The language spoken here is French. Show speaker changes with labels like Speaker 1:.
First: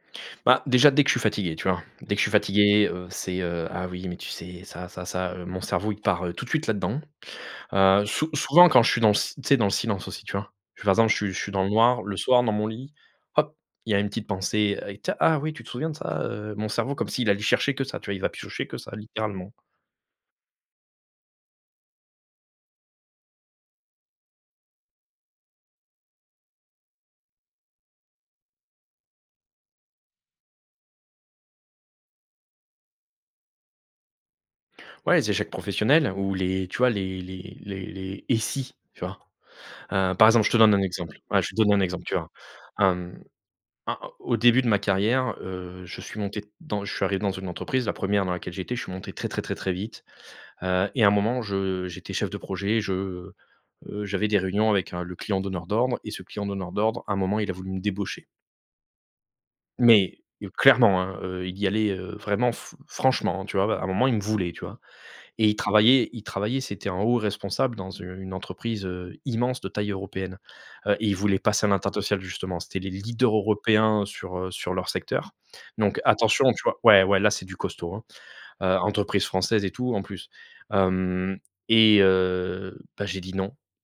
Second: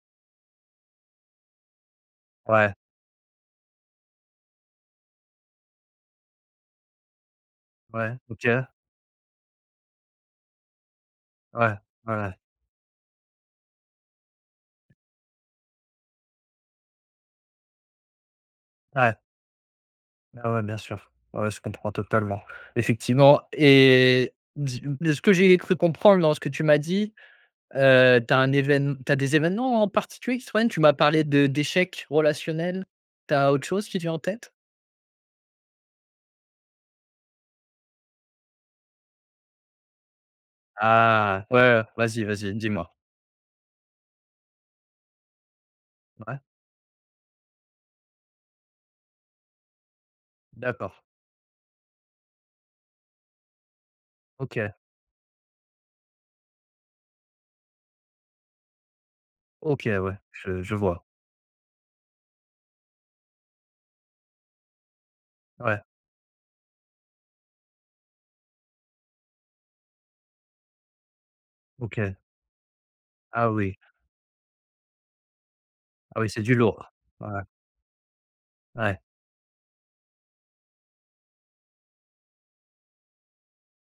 Speaker 1: Bah, déjà, dès que je suis fatigué, tu vois? Dès que je suis
Speaker 2: Ouais.
Speaker 1: fatigué, heu, c'est, heu: «Ah, oui, mais tu sais, ça, ça, ça», heu, mon cerveau, il part, heu, tout de suite là-dedans. Heu,
Speaker 2: Ouais,
Speaker 1: sou
Speaker 2: OK.
Speaker 1: souvent quand je suis dans le si tu sais, dans le silence aussi, tu vois? Par exemple, je suis je suis dans le
Speaker 2: Ouais.
Speaker 1: noir,
Speaker 2: Ouais,
Speaker 1: le
Speaker 2: ouais.
Speaker 1: soir, dans mon lit, hop! Il y a une petite pensée: «Ah et t ah, oui, tu te souviens de ça, heu», mon cerveau, comme s'il allait chercher que ça, tu vois? Il va piocher que ça,
Speaker 2: Ouais.
Speaker 1: littéralement.
Speaker 2: Bah, ouais, bien sûr. Ouais, ouais, je comprends totalement. Effectivement et dis-m de ce que j'ai cru comprendre dans ce que tu m'as dit, heu, tu as un évén tu as des événements en en particulier qui te reviennent? Tu m'as parlé de d'échec relationnel. Tu as autre chose qui te vient en tête?
Speaker 1: Ouais, les échecs professionnels ou les tu vois, les les les les «Et si?» Tu vois? Heu, par exemple, je te donne un exemple, ouais,
Speaker 2: Ah,
Speaker 1: je vais te
Speaker 2: ouais,
Speaker 1: donner
Speaker 2: ouais,
Speaker 1: un
Speaker 2: ouais,
Speaker 1: exemple, tu
Speaker 2: vas-y,
Speaker 1: verras.
Speaker 2: vas-y, dis-moi.
Speaker 1: A a au début de ma carrière, heu, je suis
Speaker 2: Ouais.
Speaker 1: monté dans je suis arrivé dans une entreprise, la 1re dans laquelle j'étais, je suis monté très, très, très, très vite, heu
Speaker 2: D'accord.
Speaker 1: et à un moment, je j'étais chef de projet, je, heu, j'avais des réunions
Speaker 2: OK.
Speaker 1: avec un le client donneur d'ordre et ce client donneur d'ordre, un moment, il a voulu me débaucher.
Speaker 2: OK, ouais,
Speaker 1: Mais heu,
Speaker 2: je je
Speaker 1: clairement,
Speaker 2: vois.
Speaker 1: hein, heu, il y allait, heu, vraiment fr franchement, hein, tu vois? Bah, à un moment, il me voulait, tu vois? Et il
Speaker 2: Ouais.
Speaker 1: travaillait il travaillait, c'était un haut responsable dans u une entreprise, heu, immense, de taille européenne. Heu, ils voulaient passer à
Speaker 2: OK.
Speaker 1: l'international justement. C'étaient les leaders
Speaker 2: Ah oui.
Speaker 1: européens sur, heu, sur leur secteur. Donc
Speaker 2: Ah oui, c'est
Speaker 1: attention,
Speaker 2: du
Speaker 1: tu vois?
Speaker 2: lourd.
Speaker 1: Ouais, ouais,
Speaker 2: Ouais,
Speaker 1: là,
Speaker 2: ouais.
Speaker 1: c'est du costaud, hein, heu
Speaker 2: Ouais.
Speaker 1: entreprise française et tout, en plus. Mmh, et heu, bah, j'ai dit non.